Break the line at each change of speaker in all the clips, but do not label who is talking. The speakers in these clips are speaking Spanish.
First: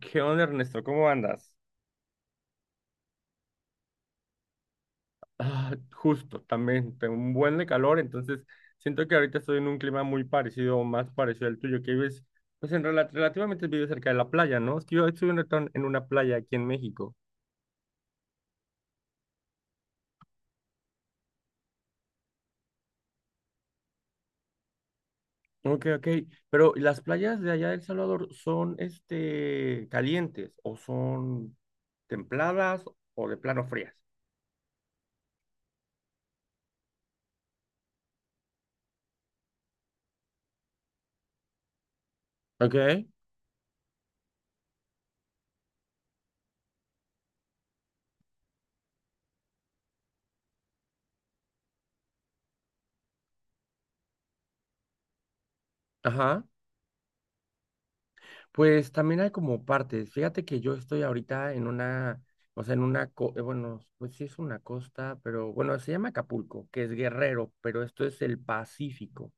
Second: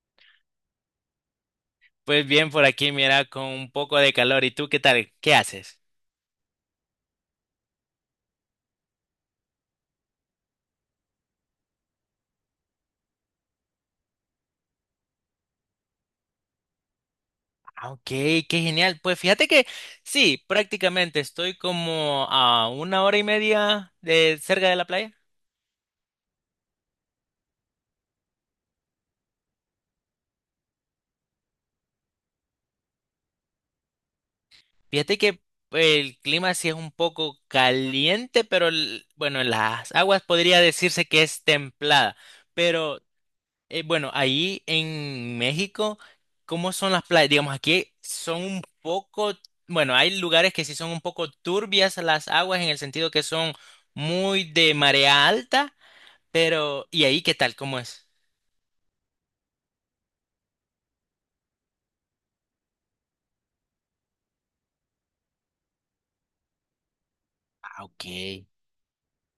¿Qué onda, Ernesto? ¿Cómo andas?
Pues bien, por aquí mira, con un poco de calor. ¿Y tú qué tal? ¿Qué
Ah,
haces?
justo, también tengo un buen de calor, entonces siento que ahorita estoy en un clima muy parecido, o más parecido al tuyo, que vives, pues relativamente vives cerca de la playa, ¿no? Es que yo estoy en una playa aquí en México.
Ah, ok, qué genial. Pues fíjate que sí, prácticamente estoy como a 1 hora y media de cerca de la playa.
Ok, ok, pero ¿y las playas de allá de El Salvador son, calientes o son templadas o de plano frías?
Fíjate que el clima sí es un poco caliente, pero bueno, las aguas podría decirse que es templada. Pero.
Ok,
Bueno, ahí en México, ¿cómo son las playas? Digamos, aquí son un poco, bueno, hay lugares que sí son un poco turbias las aguas en el sentido que son muy de marea alta.
ajá.
Pero ¿y ahí qué tal? ¿Cómo es?
Pues también hay como partes. Fíjate que yo estoy ahorita en una, o sea, en una, bueno, pues sí es una costa, pero bueno, se llama Acapulco, que es Guerrero, pero
Ah,
esto
ok.
es el Pacífico.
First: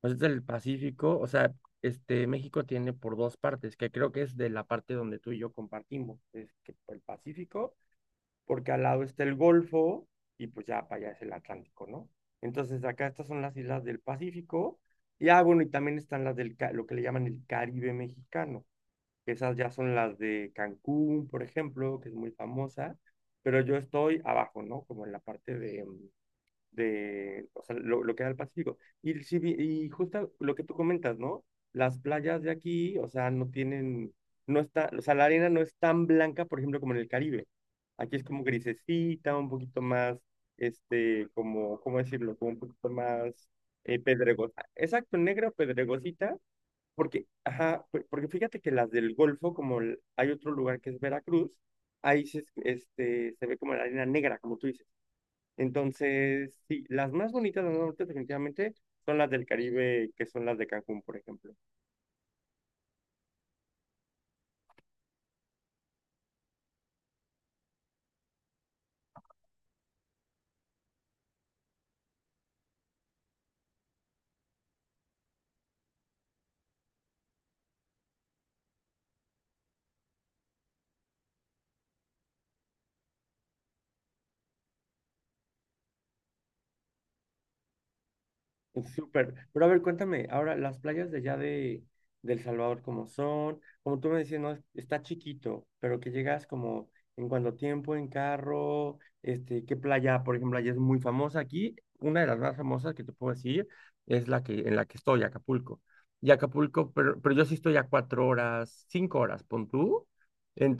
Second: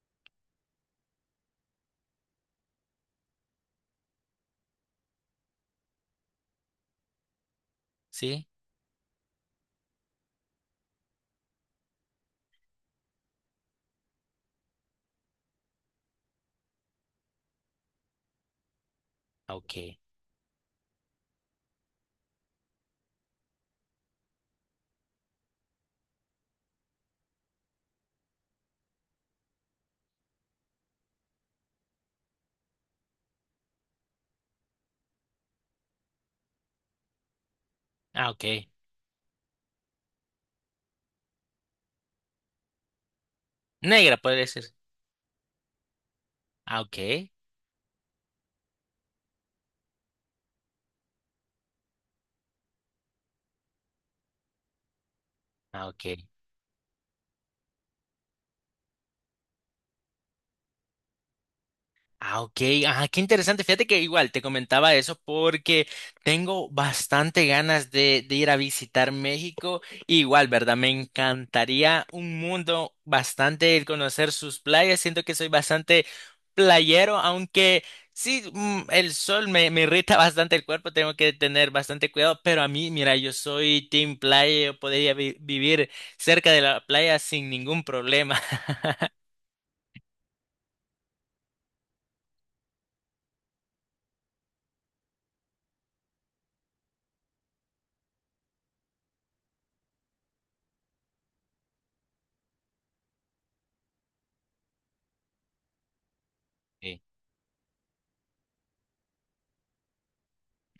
Pues es el Pacífico, o sea, este México tiene por dos partes, que creo que es de la parte donde tú y yo compartimos, es que el Pacífico,
¿Sí?
porque al lado está el Golfo y pues ya para allá es el Atlántico, ¿no? Entonces acá estas son las islas del Pacífico y ah, bueno, y también están las lo que le llaman el Caribe mexicano, esas
Ah,
ya son
ok.
las de Cancún, por ejemplo, que es muy famosa, pero yo estoy abajo, ¿no? Como en la parte de, de, o sea, lo que da el Pacífico. Y, y justo lo que tú comentas, ¿no? Las playas de aquí, o sea, no está, o sea, la arena no es tan blanca, por ejemplo, como en el Caribe. Aquí es
Ah,
como
ok.
grisecita, un poquito más, este, como, ¿cómo decirlo? Como un poquito más
Negra puede
pedregosa.
ser.
Exacto, negra o pedregosita
Ah, ok.
porque, ajá, porque fíjate que las del Golfo, como hay otro lugar que es Veracruz, ahí se, este, se ve como la arena negra, como tú dices.
Ah, ok.
Entonces, sí, las más bonitas del norte definitivamente son las del Caribe, que son las de Cancún, por ejemplo.
Ah, ok. Ajá, qué interesante. Fíjate que igual te comentaba eso porque tengo bastante ganas de ir a visitar México. Igual, ¿verdad? Me encantaría un mundo bastante el conocer sus playas. Siento que soy bastante playero, aunque sí, el sol me irrita bastante el cuerpo. Tengo que tener bastante cuidado. Pero a mí, mira, yo soy team playa. Yo podría vivir cerca de la playa sin ningún problema.
Súper. Pero a ver, cuéntame, ahora las playas de allá de El Salvador, ¿cómo son? Como tú me decías, no, está chiquito, pero que llegas como en cuánto tiempo, en carro, este, ¿qué playa, por ejemplo, allá es muy famosa? Aquí, una de las más famosas que te puedo decir es la que, en la que estoy, Acapulco. Y Acapulco,
Sí.
pero yo sí estoy a 4 horas, 5 horas, pon tú.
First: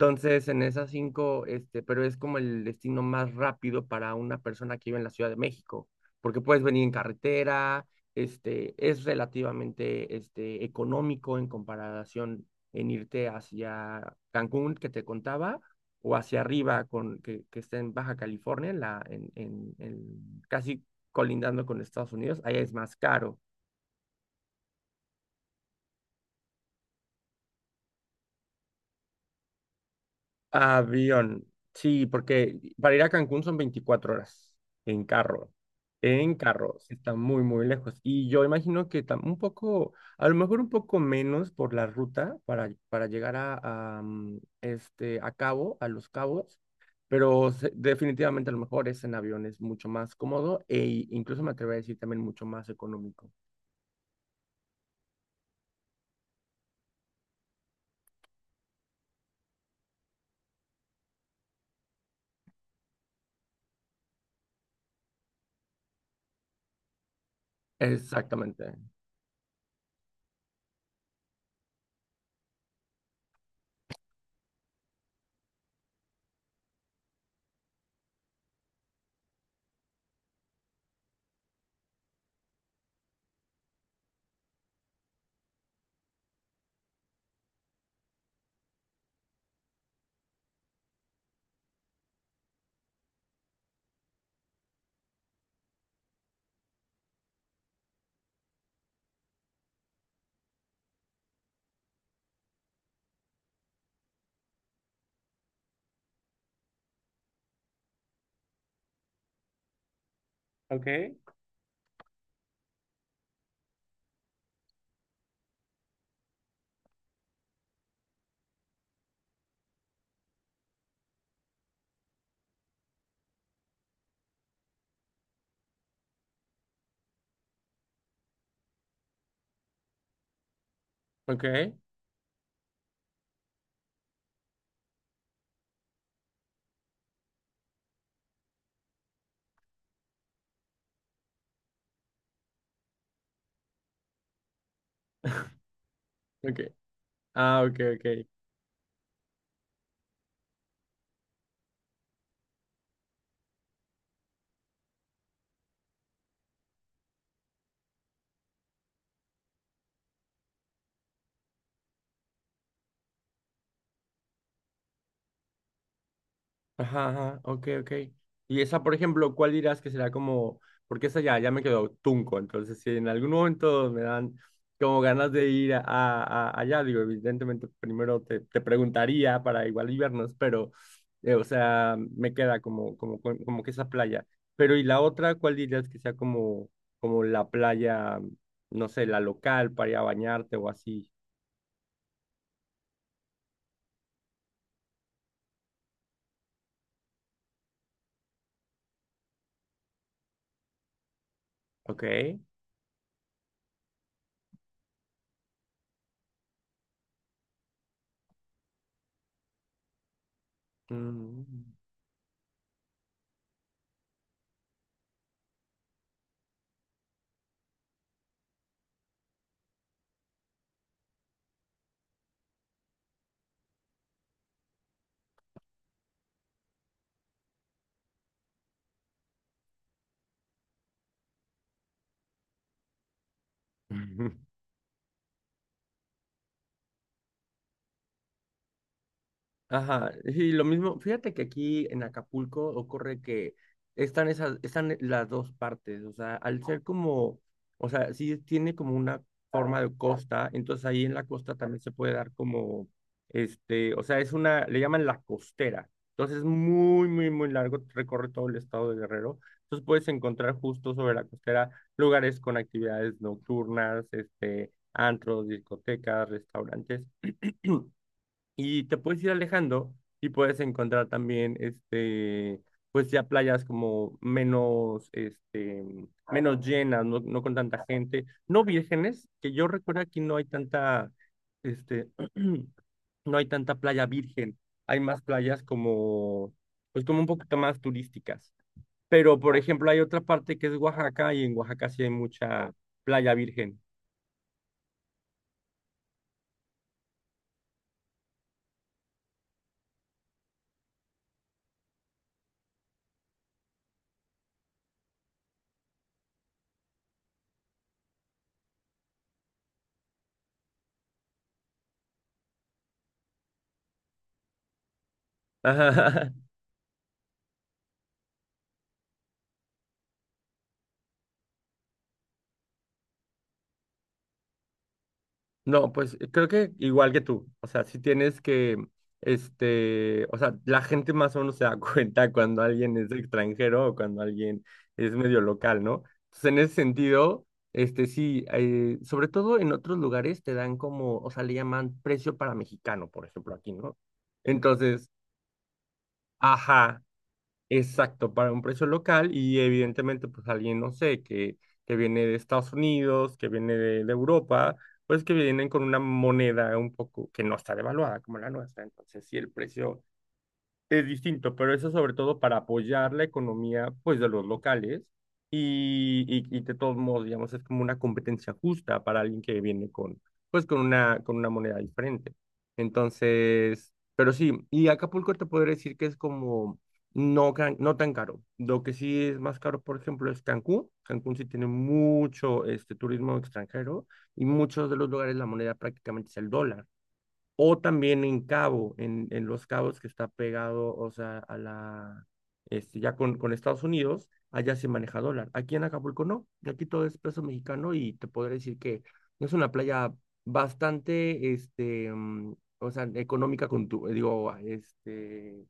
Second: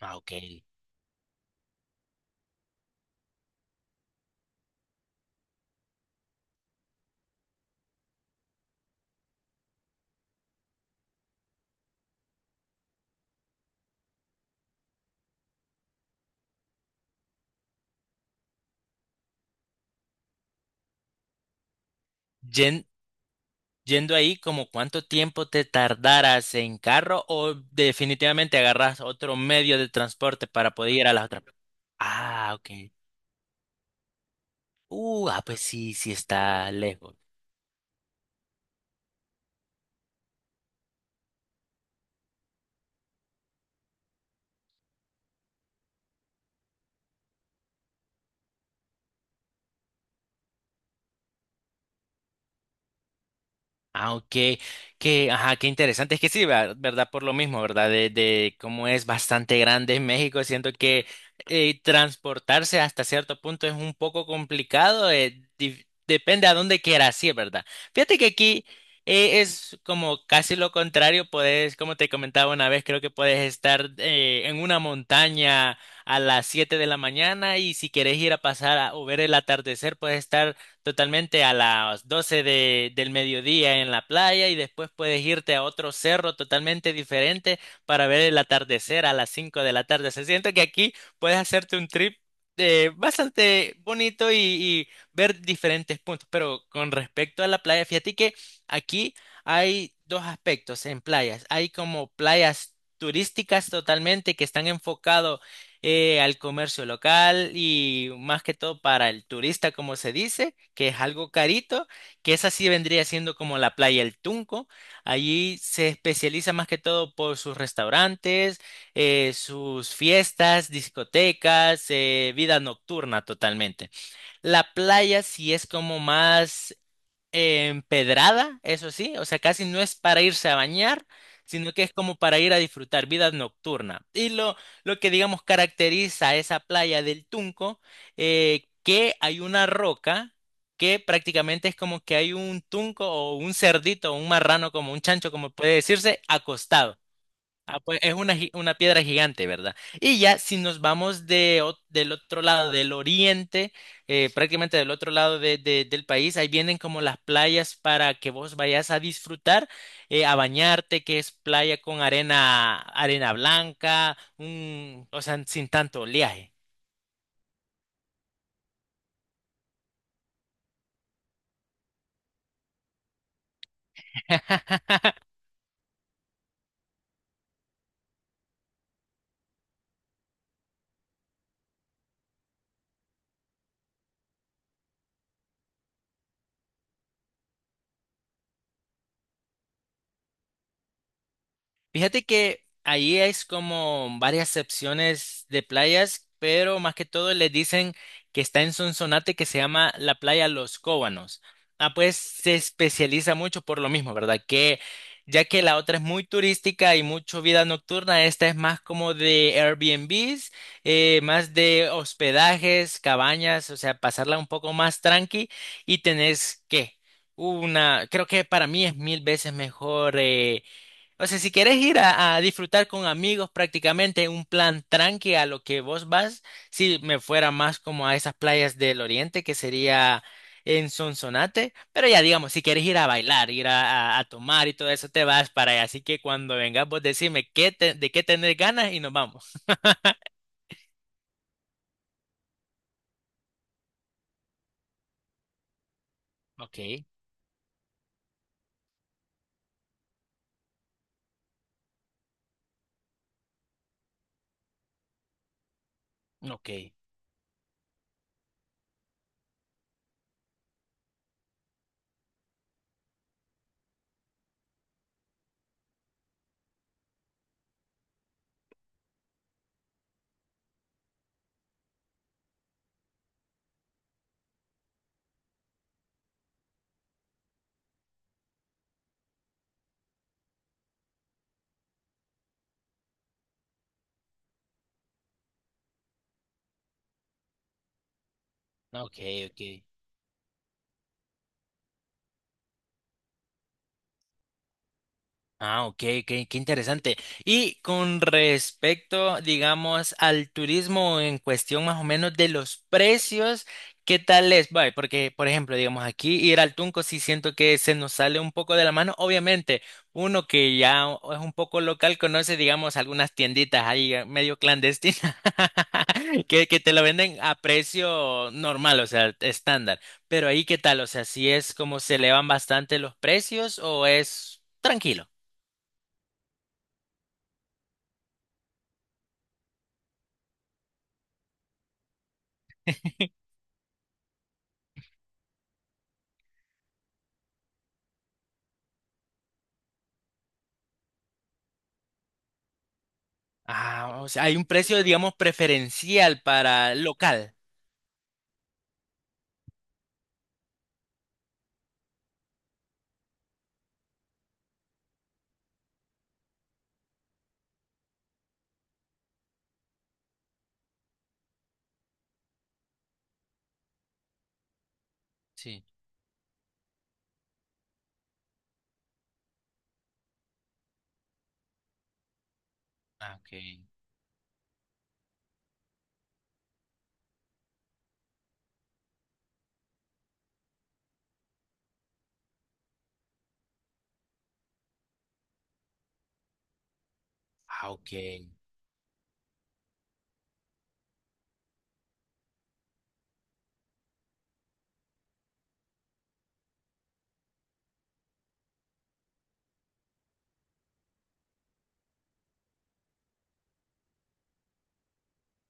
Ah, ok.
en esas cinco, este, pero es como el destino más rápido para una persona que vive en la Ciudad de México porque puedes venir en carretera, este, es relativamente este, económico en comparación en irte hacia Cancún, que te contaba, o hacia arriba, que está en Baja California, en casi colindando con Estados Unidos, ahí es
Yen-
más caro.
Yendo ahí, como cuánto tiempo te tardaras en carro o definitivamente agarras otro medio de transporte para poder ir a las otras.
Avión, sí,
Ah,
porque
ok.
para ir a Cancún son 24 horas en
Ah,
carro.
pues sí, sí
En
está
carro, sí, está
lejos.
muy, muy lejos. Y yo imagino que un poco, a lo mejor un poco menos por la ruta para llegar a, mm, este, a Cabo, a Los Cabos, pero definitivamente a lo mejor es en avión, es mucho más cómodo e incluso me atrevo a decir también mucho más económico.
Ah, ok. Qué, ajá, qué interesante. Es que sí, ¿verdad? Por lo mismo, ¿verdad? De cómo es bastante grande México, siento que transportarse hasta cierto punto es un poco complicado. Depende a dónde quieras ir, ¿verdad? Fíjate que aquí
Exactamente.
es como casi lo contrario. Puedes, como te comentaba una vez, creo que puedes estar en una montaña a las 7 de la mañana y si quieres ir a pasar o ver el atardecer, puedes estar totalmente a las 12 del mediodía en la playa y después puedes irte a otro cerro totalmente diferente para ver el atardecer a las 5 de la tarde. Se siente que aquí puedes hacerte un trip bastante bonito y ver diferentes puntos. Pero con respecto a la playa, fíjate que aquí hay dos aspectos en playas. Hay como playas turísticas totalmente que están enfocados al comercio local y más que todo para el turista, como se dice,
Ok.
que es algo carito, que esa sí vendría siendo como la playa El Tunco. Allí se especializa más que todo por sus restaurantes, sus fiestas, discotecas, vida nocturna totalmente. La playa sí es como más empedrada, eso sí, o sea, casi no es para irse a bañar,
Ok,
sino que es como para ir a disfrutar vida nocturna. Y lo que, digamos, caracteriza a esa playa del Tunco, que hay una roca que prácticamente es como que hay un tunco o un cerdito o un marrano, como un chancho, como puede decirse,
ok.
acostado.
Ah, ok,
Ah, pues es
ok.
una, una piedra gigante, ¿verdad? Y ya si nos vamos del otro lado, del oriente, prácticamente del otro lado del país, ahí vienen como las playas para que vos vayas a disfrutar, a bañarte, que es playa con arena, arena blanca, un, o sea, sin tanto oleaje.
Ajá, ajá, ok, ok. Y esa, por ejemplo, ¿cuál dirás que será como, porque esa ya, ya me quedó tunco, entonces si en algún momento me dan como ganas de ir allá, digo, evidentemente primero te, te preguntaría para igual y vernos, pero, o sea, me queda como, como, como que esa playa. Pero y la otra, ¿cuál dirías que sea como, como la playa, no sé, la local para ir a bañarte o así?
Fíjate que ahí es como varias secciones de playas, pero más que todo le dicen que está en Sonsonate que se llama la playa Los Cóbanos. Ah,
Ok.
pues se especializa mucho por lo mismo, ¿verdad? Que ya que la otra es muy turística y mucho vida nocturna, esta es más como de Airbnbs,
Mm.
más de hospedajes, cabañas, o sea, pasarla un poco más tranqui y tenés que una, creo que para mí es mil veces mejor. O sea, si quieres ir a disfrutar con amigos prácticamente un plan tranqui a lo que vos vas, si me fuera más como a esas playas del oriente que sería en Sonsonate, pero ya digamos, si quieres ir a bailar, ir a tomar y todo eso, te vas para allá. Así que cuando vengas vos decime de qué tenés ganas y nos vamos.
Ajá, sí, lo mismo. Fíjate que aquí en Acapulco ocurre que están esas, están las dos partes, o sea, al ser
Ok,
como, o sea, sí tiene como una forma de costa, entonces ahí en la costa también se puede dar como, este, o sea, es una, le llaman la costera, entonces es
ok,
muy, muy, muy largo, recorre todo el estado de Guerrero, entonces puedes encontrar justo sobre la costera lugares con actividades nocturnas, este, antros, discotecas, restaurantes. Y te puedes ir alejando y puedes encontrar también, este, pues ya playas como menos, este, menos llenas, no, no con tanta gente, no vírgenes, que yo recuerdo aquí no hay tanta, este, no hay tanta playa virgen, hay más playas como, pues como un poquito más turísticas.
ok,
Pero, por
ok.
ejemplo, hay otra parte que es Oaxaca y en Oaxaca sí hay mucha playa virgen.
Ah, ok, qué interesante. Y con respecto, digamos, al turismo en cuestión más o menos de los precios, ¿qué tal es? Vale, porque, por ejemplo, digamos, aquí ir al Tunco sí siento que se nos sale un poco de la mano. Obviamente, uno que ya es un poco local conoce, digamos, algunas tienditas ahí medio clandestinas que te lo venden a precio normal, o sea, estándar. Pero ahí, ¿qué tal? O sea, ¿si es como se elevan bastante los precios o es tranquilo?
No, pues creo que igual que tú, o sea, si tienes que, este, o sea, la gente más o menos se da cuenta cuando alguien es extranjero o cuando alguien es medio local, ¿no? Entonces, en ese sentido, este, sí, sobre todo en otros lugares te dan como, o sea, le llaman precio para mexicano, por ejemplo, aquí, ¿no?
Ah, o sea, hay un precio,
Entonces,
digamos, preferencial para
ajá,
el local.
exacto, para un precio local y evidentemente pues alguien, no sé, que viene de Estados Unidos, que viene de Europa, pues que vienen con una moneda un poco que no está devaluada como la nuestra. Entonces, sí el precio es distinto, pero eso sobre todo para apoyar la economía, pues, de los locales
Sí.
y de todos modos, digamos, es como una competencia justa para alguien que viene con, pues, con una moneda diferente.
Ah, ok.
Entonces, pero sí, y Acapulco te podría decir que es como no, no tan caro. Lo que sí es más caro, por ejemplo, es Cancún. Cancún sí tiene mucho este, turismo extranjero y muchos de los lugares la moneda prácticamente es el dólar o
Ah, ok.
también en Cabo, en Los Cabos que está pegado, o sea, a la, este, ya con Estados Unidos, allá se maneja dólar. Aquí en Acapulco no, aquí todo es peso mexicano y te podré decir que no es una playa bastante, este, mm, o sea, económica con tu, digo, este,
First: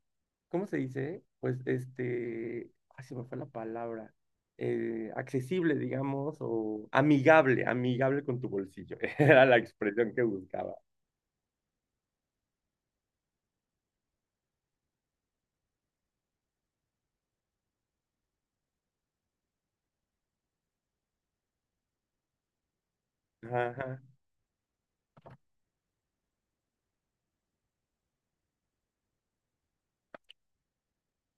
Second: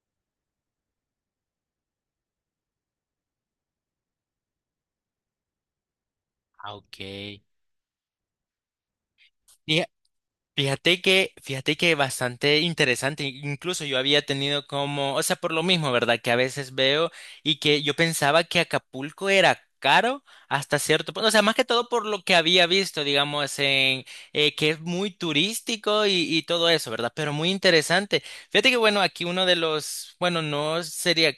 ¿cómo se dice? Pues, este, ay, se me fue la palabra. Eh, accesible, digamos,
Ah,
o
ok.
amigable, amigable con tu bolsillo. Era la expresión que buscaba.
Fíjate que bastante interesante, incluso yo había tenido como, o sea, por lo mismo, ¿verdad? Que a veces veo y que yo pensaba que Acapulco era caro hasta cierto punto, o sea, más que todo por lo que había visto, digamos,
Ajá,
en que es muy turístico y todo eso, ¿verdad? Pero muy interesante. Fíjate que, bueno, aquí uno de los, bueno, no sería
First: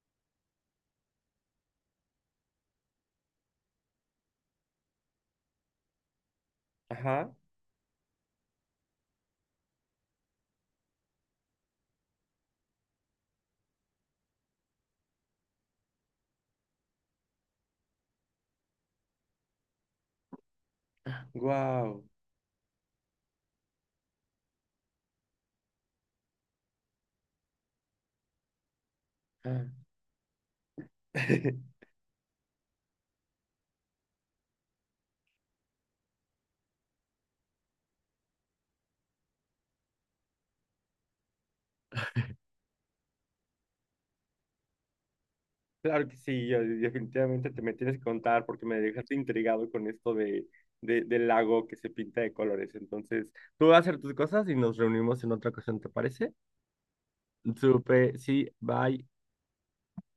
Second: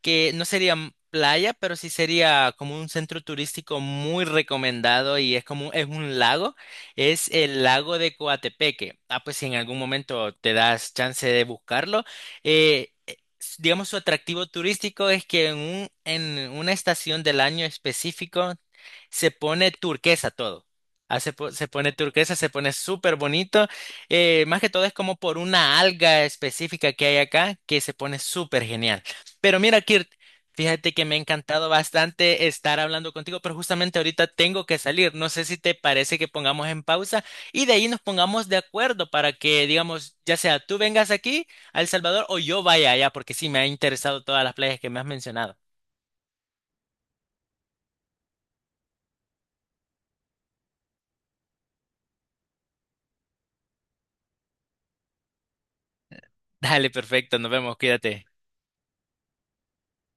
que no sería playa, pero sí sería como un centro turístico muy recomendado y es como es un lago. Es
ajá.
el lago de Coatepeque. Ah, pues si en algún momento te das chance de buscarlo. Digamos, su atractivo turístico es que en en una estación del año específico se pone turquesa todo. Ah, se pone
Wow.
turquesa, se pone súper bonito. Más que todo es como por una alga específica que hay acá que se pone súper genial. Pero mira, Kirt, fíjate que me ha encantado bastante estar hablando contigo, pero justamente ahorita tengo que salir. No sé si te parece que pongamos en pausa y de ahí nos pongamos de acuerdo para que, digamos, ya sea tú vengas aquí a El Salvador o yo vaya allá, porque sí me ha interesado todas las playas que me has mencionado.
Claro que sí, yo definitivamente te me tienes que contar porque me dejaste intrigado con esto de, del lago que se pinta de colores. Entonces, tú vas a hacer tus cosas y nos reunimos en otra ocasión, ¿te parece?
Dale, perfecto, nos vemos,
Supe,
cuídate.
sí, bye.